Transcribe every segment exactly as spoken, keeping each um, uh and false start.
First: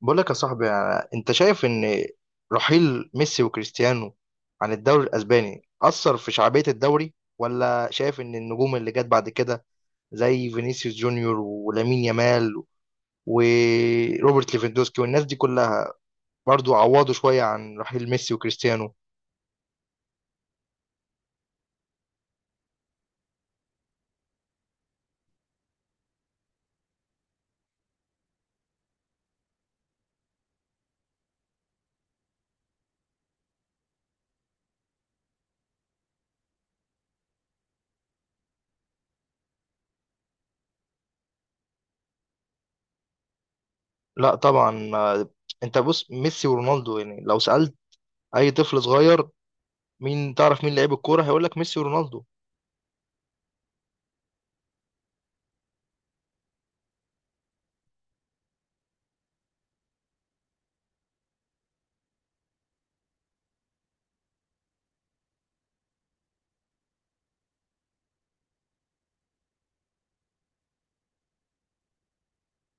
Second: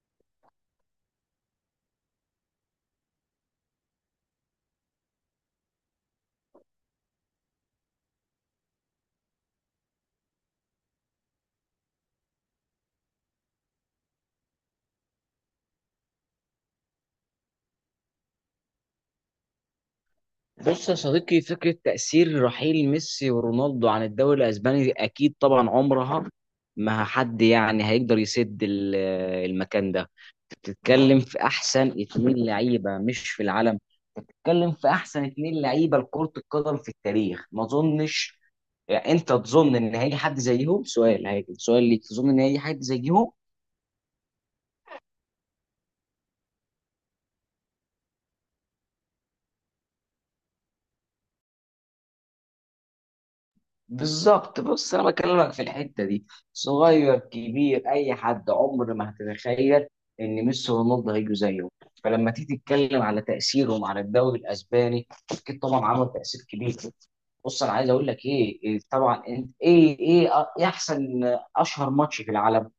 بقول لك يا صاحبي، انت شايف ان رحيل ميسي وكريستيانو عن الدوري الاسباني اثر في شعبية الدوري، ولا شايف ان النجوم اللي جت بعد كده زي فينيسيوس جونيور ولامين يامال وروبرت ليفاندوسكي والناس دي كلها برضو عوضوا شوية عن رحيل ميسي وكريستيانو؟ بص يا صديقي، فكرة تأثير رحيل ميسي ورونالدو عن الدوري الأسباني أكيد طبعا عمرها ما حد يعني هيقدر يسد ال- المكان ده. بتتكلم في أحسن اتنين لعيبة، مش في العالم، بتتكلم في أحسن اتنين لعيبة لكرة القدم في التاريخ. ما أظنش، يعني أنت تظن إن هيجي حد زيهم؟ سؤال هيجي سؤال ليك، تظن إن هيجي حد زيهم؟ لا طبعا، آه. انت بص، ميسي ورونالدو، يعني لو سألت اي طفل صغير مين تعرف مين لعيب الكورة هيقول لك ميسي ورونالدو. بالظبط. بص، انا بكلمك في الحته دي، صغير كبير اي حد عمر ما هتتخيل ان ميسي ورونالدو هيجوا زيه. فلما تيجي تتكلم على تاثيرهم على الدوري الاسباني، اكيد طبعا عمل تاثير كبير. بص، انا عايز اقول لك ايه، إيه طبعا انت ايه ايه أ- إيه احسن اشهر ماتش في العالم؟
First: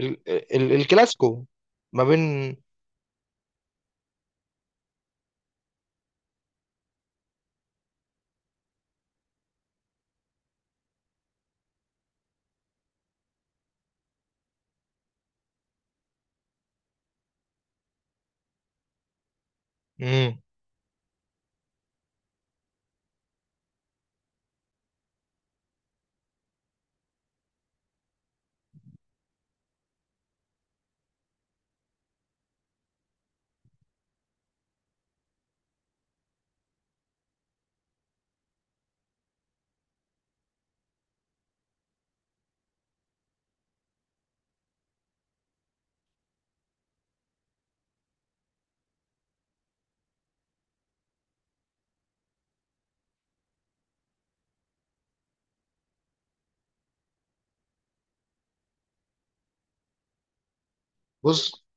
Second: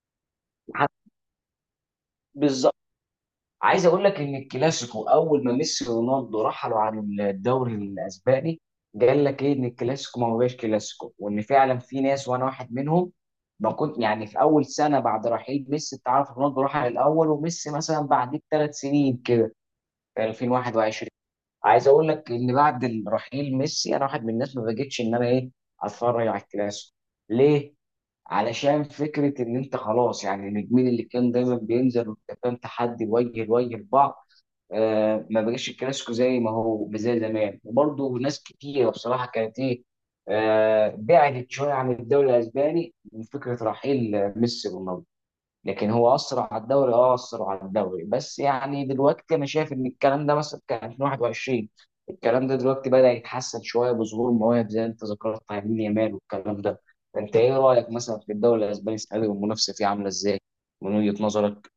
ال ال الكلاسيكو ما بين. بالظبط. عايز اقول لك ان الكلاسيكو، اول ما ميسي ورونالدو رحلوا عن الدوري الاسباني، قال لك ايه، ان الكلاسيكو ما بقاش كلاسيكو، وان فعلا في ناس، وانا واحد منهم، ما كنت يعني في اول سنه بعد رحيل ميسي، انت عارف رونالدو راح الاول وميسي مثلا بعد بثلاث سنين كده، في مم. ألفين وواحد وعشرين. عايز اقول لك ان بعد رحيل ميسي، انا واحد من الناس ما بقتش ان انا ايه، اتفرج على الكلاسيكو. ليه؟ علشان فكره ان انت خلاص، يعني النجمين اللي كان دايما بينزل وكان تحدي وجه لوجه لبعض. آه، ما بقاش الكلاسيكو زي ما هو زي زمان، وبرضه ناس كتيرة بصراحة كانت ايه، آه، بعدت شوية عن الدوري الأسباني من فكرة رحيل آه، ميسي ورونالدو. لكن هو أثر على الدوري، أه أثر على الدوري. بس يعني دلوقتي أنا شايف إن الكلام ده مثلا كان ألفين وواحد وعشرين، الكلام ده دلوقتي بدأ يتحسن شوية بظهور مواهب زي أنت ذكرت يمين يامال والكلام ده. أنت إيه رأيك مثلا في الدوري الأسباني السنة دي، والمنافسة فيه عاملة إزاي من وجهة بص، نظرك؟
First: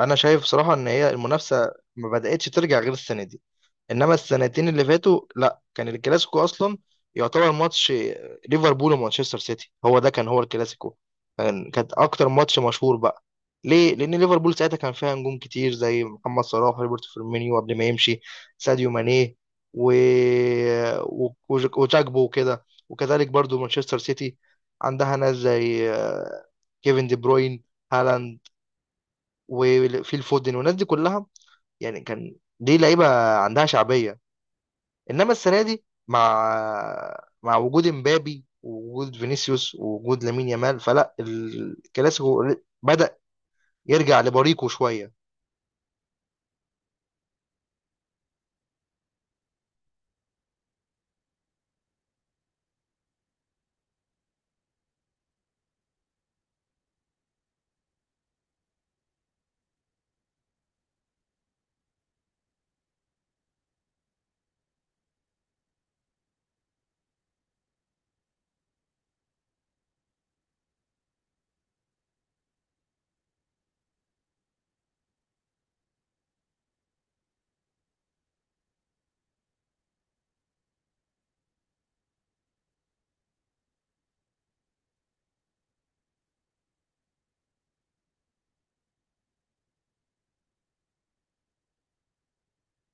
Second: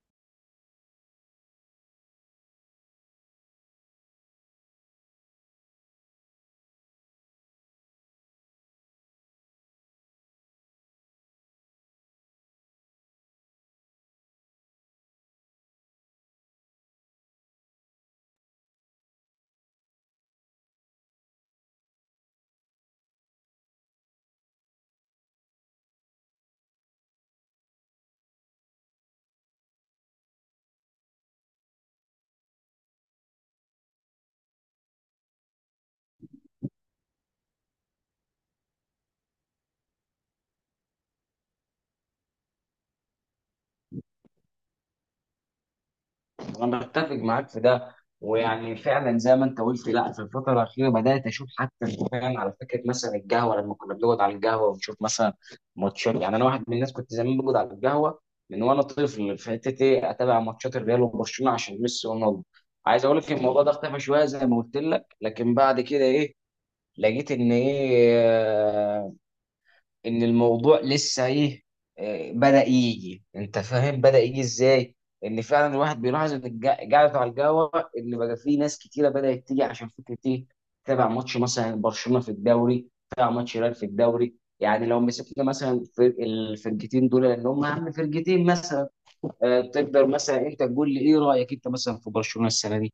انا شايف بصراحه ان هي المنافسه ما بداتش ترجع غير السنه دي، انما السنتين اللي فاتوا لا، كان الكلاسيكو اصلا يعتبر ماتش ليفربول ومانشستر سيتي، هو ده كان هو الكلاسيكو. كان كانت اكتر ماتش مشهور بقى. ليه؟ لان ليفربول ساعتها كان فيها نجوم كتير زي محمد صلاح، روبرت فيرمينيو قبل ما يمشي، ساديو ماني، و... و... وج- وجاكبو وكده. وكذلك برضو مانشستر سيتي عندها ناس زي كيفن دي بروين، هالاند، وفيل فودن والناس دي كلها. يعني كان دي لعيبه عندها شعبيه. انما السنه دي، مع مع وجود امبابي ووجود فينيسيوس ووجود لامين يامال، فلا الكلاسيكو بدأ يرجع لبريقه شويه. انا بتفق معاك في ده. ويعني فعلا زي ما انت قلت، لا، في الفتره الاخيره بدات اشوف حتى فعلا، على فكره مثلا القهوه، لما كنا بنقعد على القهوه ونشوف مثلا ماتشات، يعني انا واحد من الناس كنت زمان بقعد على القهوه من وانا طفل في حته ايه، اتابع ماتشات الريال وبرشلونه عشان ميسي ورونالدو. عايز اقول لك الموضوع ده اختفى شويه زي ما قلت لك، لكن بعد كده ايه، لقيت ان ايه، ان الموضوع لسه ايه، آه، بدأ يجي، انت فاهم، بدأ يجي ازاي، ان فعلا الواحد بيلاحظ ان الج- قاعدة على القهوة، ان بقى في ناس كتيرة بدأت تيجي عشان فكرة ايه، تابع ماتش مثلا برشلونة في الدوري، تابع ماتش ريال في الدوري. يعني لو مسكنا مثلا فرق الفرقتين دول، لان هم اهم فرقتين مثلا، آه، تقدر مثلا انت تقول لي ايه رأيك انت مثلا في برشلونة السنة دي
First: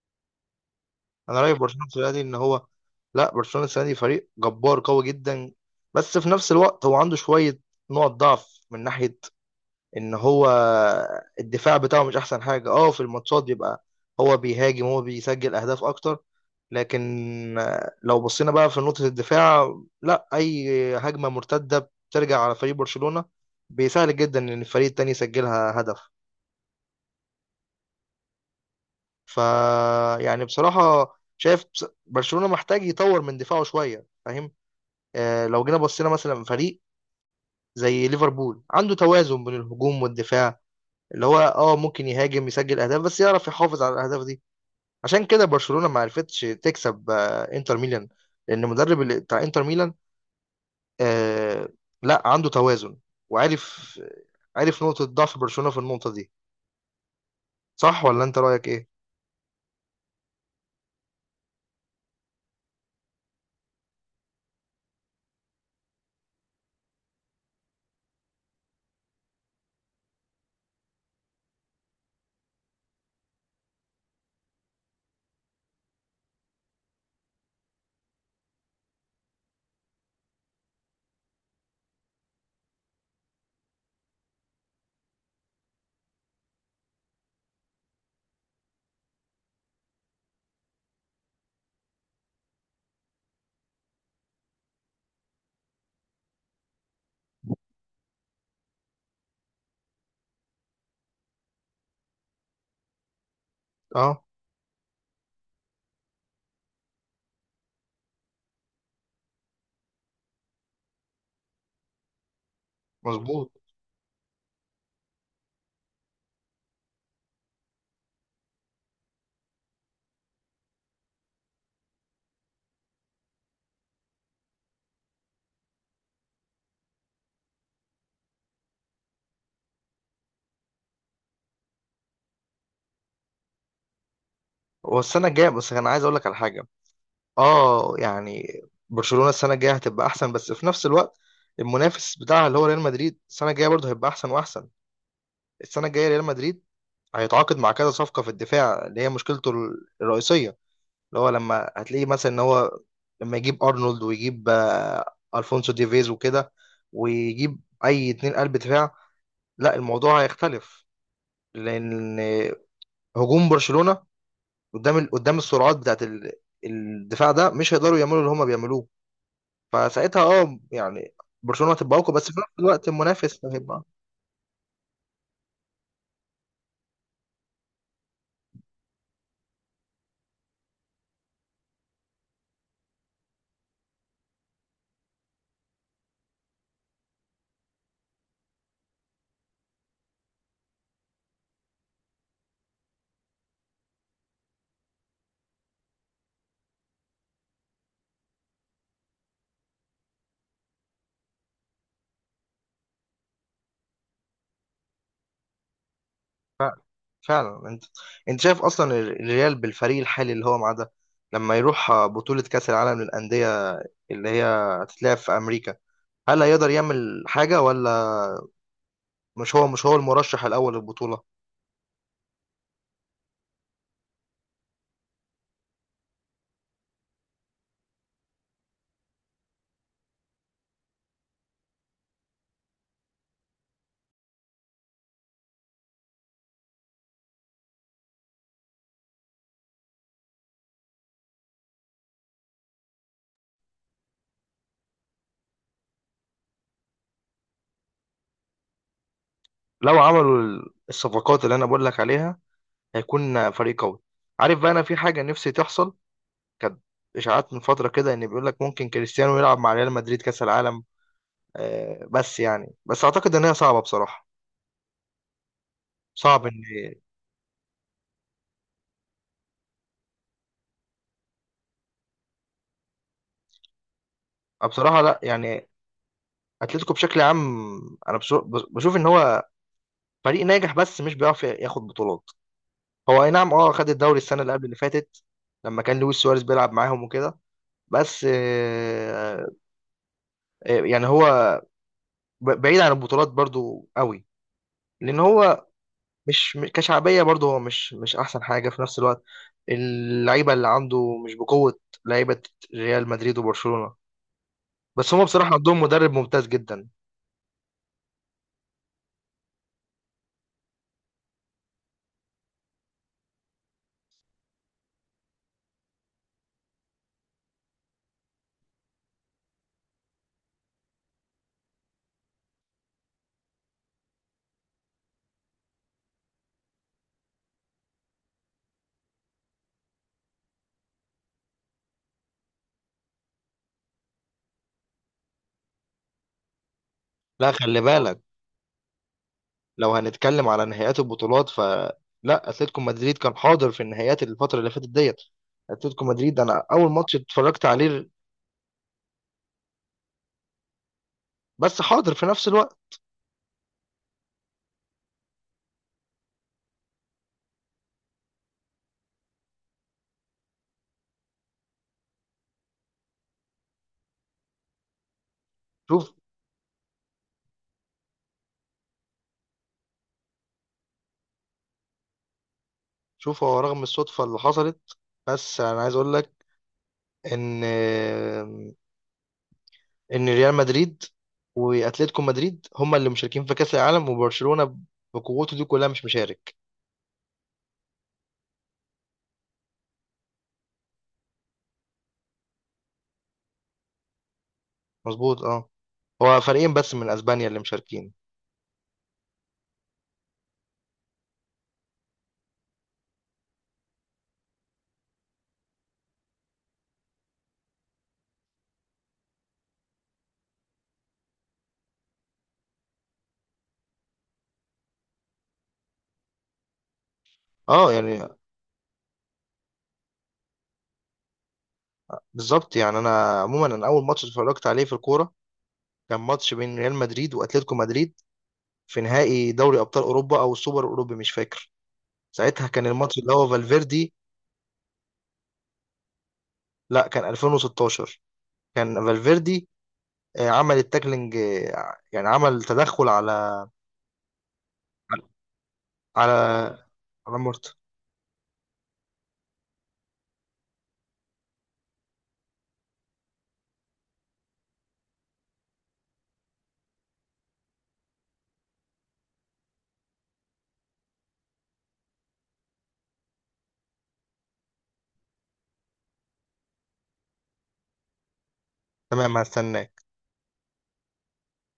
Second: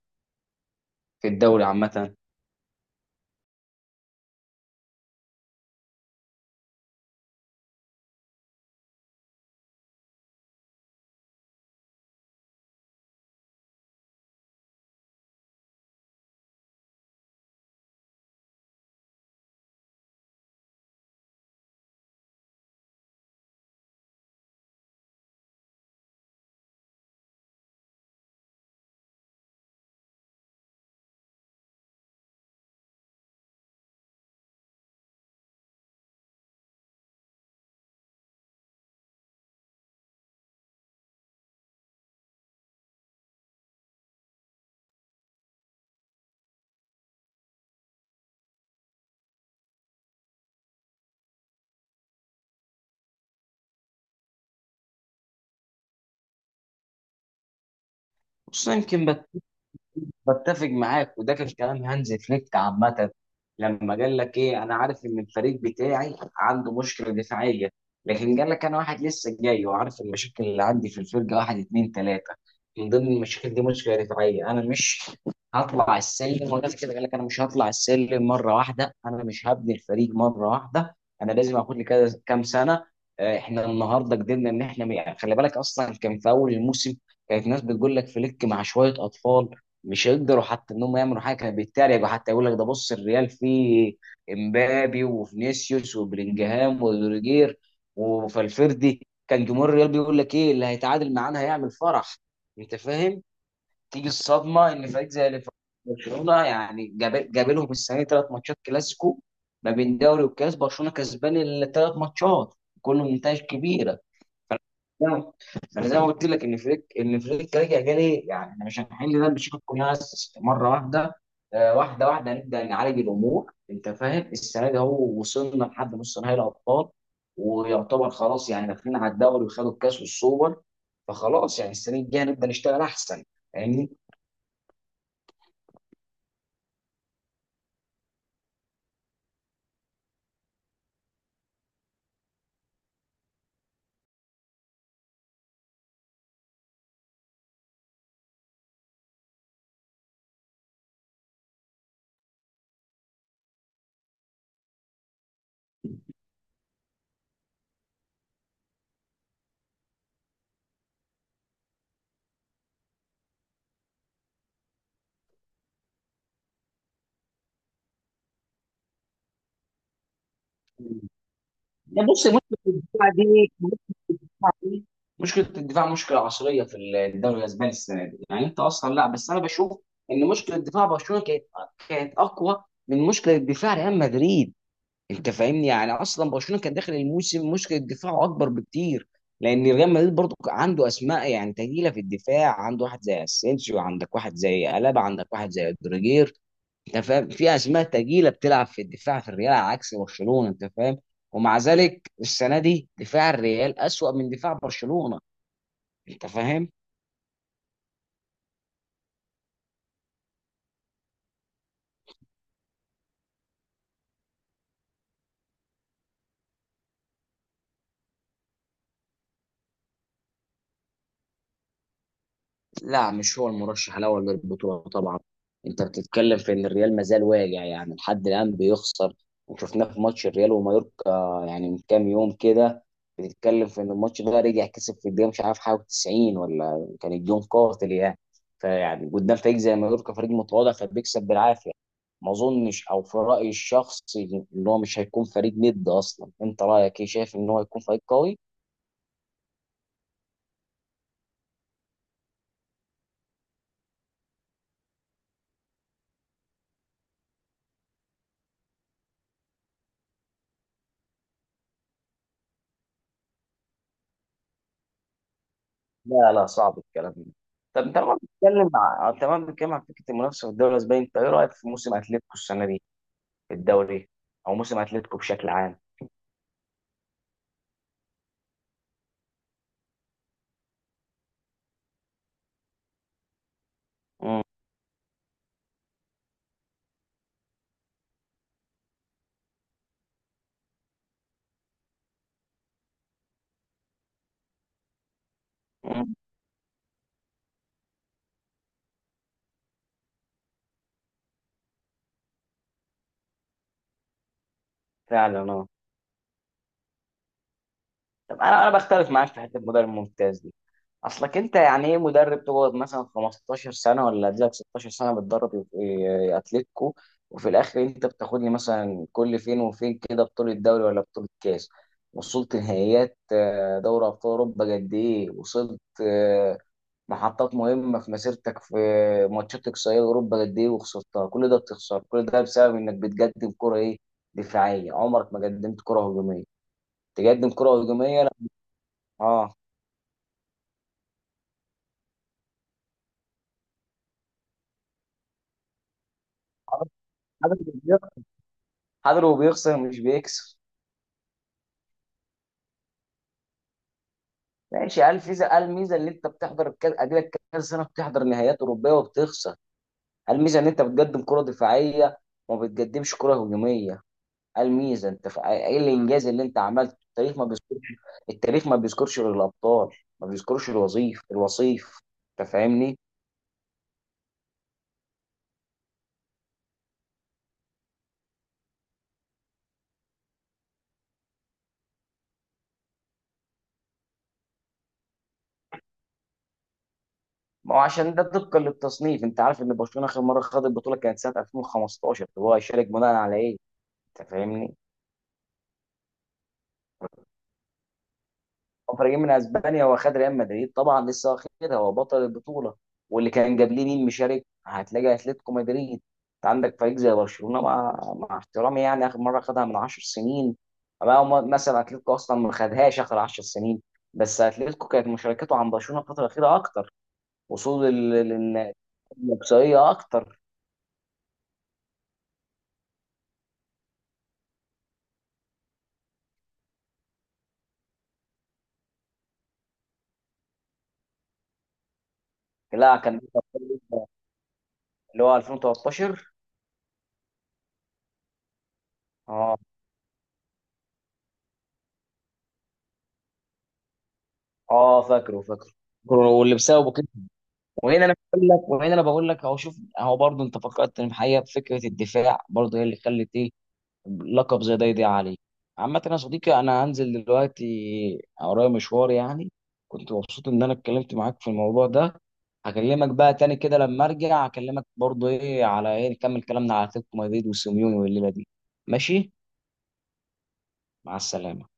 في انا رايي في الدوري برشلونه السنه عامة؟ دي ان هو، لا، برشلونه السنه دي فريق جبار قوي جدا، بس في نفس الوقت هو عنده شويه نقط ضعف من ناحيه ان هو الدفاع بتاعه مش احسن حاجه. اه، في الماتشات بيبقى هو بيهاجم، هو بيسجل اهداف اكتر، لكن آه، لو بصينا بقى في نقطه الدفاع، لا، اي هجمه مرتده بترجع على فريق برشلونه بيسهل جدا ان الفريق التاني يسجلها هدف. ف يعني بصراحه شايف بص- برشلونه محتاج يطور من دفاعه شويه، فاهم؟ آه، لو جينا بصينا مثلا فريق زي ليفربول، عنده توازن بين الهجوم والدفاع، اللي هو اه ممكن يهاجم يسجل اهداف بس يعرف يحافظ على الاهداف دي. عشان كده برشلونة ما عرفتش تكسب آه، انتر ميلان، لان المدرب اللي- بتاع انتر ميلان، آه لا، عنده توازن، وعارف عارف نقطة ضعف برشلونة في النقطة دي. صح ولا انت رأيك خصوصا ايه؟ يمكن. بتفق معاك، وده كان كلام هانز فليك عامة، لما قال لك ايه، انا عارف ان الفريق بتاعي عنده مشكلة دفاعية، لكن قال لك انا واحد لسه جاي وعارف المشاكل اللي عندي في الفرقة، واحد اتنين تلاتة، من ضمن المشاكل دي مشكلة دفاعية. انا مش هطلع السلم، ونفس كده قال لك انا مش هطلع السلم مرة واحدة، انا مش هبني الفريق مرة واحدة، انا لازم اخد لي كذا كام سنة. آه، احنا النهارده قدرنا ان احنا، خلي بالك اصلا كان في اول الموسم كانت ناس بتقول لك فليك مع شوية اطفال مش هيقدروا حتى انهم يعملوا حاجه، كانوا بيتريقوا حتى، يقول لك ده بص الريال فيه امبابي وفينيسيوس وبلينجهام وروديجير وفالفيردي، كان جمهور الريال بيقول لك ايه اللي هيتعادل معانا هيعمل فرح. انت فاهم؟ تيجي اه، الصدمه ان فريق زي ليفر- برشلونه يعني جاب جاب لهم السنه دي ثلاث ماتشات كلاسيكو ما بين دوري وكاس، برشلونه كسبان الثلاث ماتشات كله بنتائج مظبوط. كبيره. لا، انا زي ما قلت لك ان فريك ان فريك رجع جالي، يعني احنا مش هنحل ده بشكل ياس مره واحده. آه، واحده واحده نبدا نعالج الامور، انت فاهم. السنه دي اهو وصلنا لحد نص نهائي الابطال، ويعتبر خلاص يعني داخلين على الدوري، وخدوا الكاس والسوبر، فخلاص يعني السنه الجايه نبدا نشتغل احسن يعني. هو السنة الجاية، بس انا عايز اقول لك على حاجة. اه يعني، برشلونة السنة الجاية هتبقى احسن، بس في نفس الوقت المنافس بتاعها اللي هو ريال مدريد السنة الجاية برضه هيبقى احسن واحسن. السنة الجاية ريال مدريد هيتعاقد مع كذا صفقة في الدفاع اللي هي مشكلته ال- الرئيسية، اللي هو لما هتلاقيه مثلا ان هو لما يجيب ارنولد، ويجيب آه، الفونسو ديفيز وكده، ويجيب اي اتنين قلب دفاع، لا، الموضوع هيختلف، لان هجوم برشلونة قدام ال- قدام السرعات بتاعت ال- الدفاع ده مش هيقدروا يعملوا اللي هما بيعملوه. فساعتها اه يعني برشلونة هتبقى اقوى، بس بص في نفس الماتش الوقت المنافس دي هيبقى. دي مشكله الدفاع، مشكله عصريه في الدوري الاسباني السنه دي. يعني انت اصلا لا، بس انا بشوف ان مشكله دفاع برشلونه كانت كانت اقوى من مشكله دفاع ريال مدريد، انت فاهمني. يعني اصلا برشلونه كان داخل الموسم مشكله دفاعه اكبر بكتير، لان ريال مدريد برضو عنده اسماء يعني تقيله في الدفاع، عنده واحد زي اسينسيو، عندك واحد زي الابا، عندك واحد زي رودريجير. انت فاهم، في اسماء تقيله بتلعب في الدفاع في الريال، على عكس برشلونه، انت فاهم. ومع ذلك السنه دي دفاع الريال اسوأ من دفاع برشلونه، انت فاهم. فعلا. انت انت شايف اصلا ال- الريال بالفريق الحالي اللي هو معاه ده لما يروح بطولة كأس العالم للأندية، اللي هي هتتلعب في أمريكا، هل هيقدر يعمل حاجة ولا؟ مش هو مش هو المرشح الأول للبطولة. لا، مش هو المرشح الاول للبطوله طبعا. انت بتتكلم في ان الريال ما زال واجع، يعني لحد الان بيخسر، وشفناه في ماتش الريال ومايوركا يعني من كام يوم كده، بتتكلم في ان الماتش ده رجع كسب في الدقيقه مش عارف حاجه تسعين، ولا كان الجون قاتل يعني. فيعني قدام فريق زي مايوركا فريق متواضع فبيكسب بالعافيه. ما اظنش، او في رايي الشخصي، ان هو مش هيكون فريق ند اصلا. انت رايك ايه، شايف ان هو هيكون فريق قوي؟ لو عملوا ال- الصفقات اللي أنا بقول لك عليها هيكون فريق قوي. عارف بقى أنا في حاجة نفسي تحصل؟ كانت إشاعات من فترة كده إن بيقول لك ممكن كريستيانو يلعب مع ريال مدريد كأس العالم. آه، بس يعني، بس أعتقد إن هي صعبة بصراحة. لا صعب لا، إن. صعب الكلام ده. طب انت لما بتتكلم مع، تمام، بنتكلم عن فكره المنافسه في الدوري الاسباني، انت ايه رايك في موسم اتلتيكو السنه دي في الدوري، او موسم بصراحة اتلتيكو لا بشكل يعني، عام؟ اتلتيكو بشكل عام، انا بشو- بشوف ان هو فريق ناجح بس مش بيعرف ياخد بطولات. هو اي نعم، اه، خد الدوري السنه اللي قبل اللي فاتت لما كان لويس سواريز بيلعب معاهم وكده، بس آه، آه، يعني هو ب- بعيد عن البطولات برضو قوي، لان هو امم مش م- كشعبيه برضو هو مش مش احسن حاجه في نفس الوقت. اللعيبه اللي عنده مش بقوه لعيبه ريال مدريد وبرشلونه، بس هم فعلا بصراحه اه. عندهم مدرب ممتاز جدا. طب انا انا بختلف معاك في حته المدرب الممتاز دي. اصلك انت يعني ايه مدرب تقعد مثلا خمستاشر سنه ولا تجيلك ستاشر سنه بتدرب إيه اتلتيكو، وفي الاخر انت بتاخد لي مثلا كل فين وفين كده بطوله دوري ولا بطوله كاس؟ وصلت نهائيات آه، دوري ابطال اوروبا قد ايه، وصلت آه، محطات مهمه في مسيرتك في ماتشات اقصائيه اوروبا قد ايه وخسرتها، كل ده بتخسر كل ده بسبب انك بتقدم كره ايه، دفاعيه، عمرك ما قدمت كره هجوميه. تقدم لا، كره خلي بالك، هجوميه لا. اه، لو هنتكلم على نهائيات البطولات فلا، اتلتيكو مدريد كان حاضر في النهائيات الفتره اللي فاتت ديت. اتلتيكو مدريد، انا اول ماتش اتفرجت عليه. حضر وبيخسر مش بيكسب. بس حاضر في نفس الوقت. ماشي، قال الميزه، قال الميزه ان انت بتحضر الكاس اديلك كذا سنه بتحضر نهائيات اوروبيه وبتخسر. قال الميزه ان انت بتقدم كره دفاعيه وما بتقدمش كره هجوميه. قال الميزه انت ف- ايه شوف الانجاز اللي انت عملته؟ التاريخ ما بيذكرش. التاريخ ما بيذكرش غير الابطال، ما بيذكرش الوظيف الوصيف، انت فاهمني. شوف هو رغم الصدفه اللي حصلت، بس انا عايز اقول لك ان ان ريال مدريد واتلتيكو مدريد هما اللي مشاركين في كاس العالم، وبرشلونه بقوته دي كلها مش مشارك. ما هو عشان ده طبقا للتصنيف، انت عارف ان برشلونه اخر مره خد البطوله كانت سنه ألفين وخمسة عشر، هو هيشارك بناء على ايه؟ انت فاهمني. مظبوط اه. هو فريقين بس من اسبانيا اللي مشاركين. مفرجين من اسبانيا، هو خد ريال مدريد طبعا لسه واخدها، هو بطل البطوله، واللي كان قبليه مين مشارك، هتلاقي اتلتيكو مدريد. انت عندك فريق زي برشلونه، مع مع احترامي يعني، اخر مره خدها من عشر سنين، أما هو مثلا اتلتيكو اصلا ما خدهاش اخر عشر سنين، بس اتلتيكو كانت مشاركته عن برشلونه الفتره الاخيره اكتر، وصول اه ال- يعني، ال- ال- الاقصائيه اكتر. بالظبط. يعني انا عموما، انا اول ماتش اتفرجت عليه في الكوره كان ماتش بين ريال مدريد واتلتيكو مدريد في نهائي دوري ابطال اوروبا او السوبر الاوروبي، مش فاكر. ساعتها كان لا الماتش كان اللي هو فالفيردي. اللي هو ألفين وتلتاشر. لا، كان الفين وستاشر. كان اه. فالفيردي آه، عمل التاكلينج، آه يعني عمل تدخل على اه، فاكره فاكره، على واللي بسببه. على مورتا. وهنا انا بقول لك، وهنا انا بقول لك اهو، شوف اهو برضه، انت فكرتني بحقيقه، بفكره الدفاع برضه هي اللي خلت ايه لقب زي ده يضيع عليه. عامه يا صديقي، انا هنزل دلوقتي، ورايا مشوار يعني. كنت مبسوط ان انا اتكلمت معاك في الموضوع ده. هكلمك بقى تاني كده لما ارجع، هكلمك برضه ايه على ايه، نكمل كلامنا على اتلتيكو مدريد وسيميوني والليله دي، ماشي؟ تمام، هستنى. مع السلامه.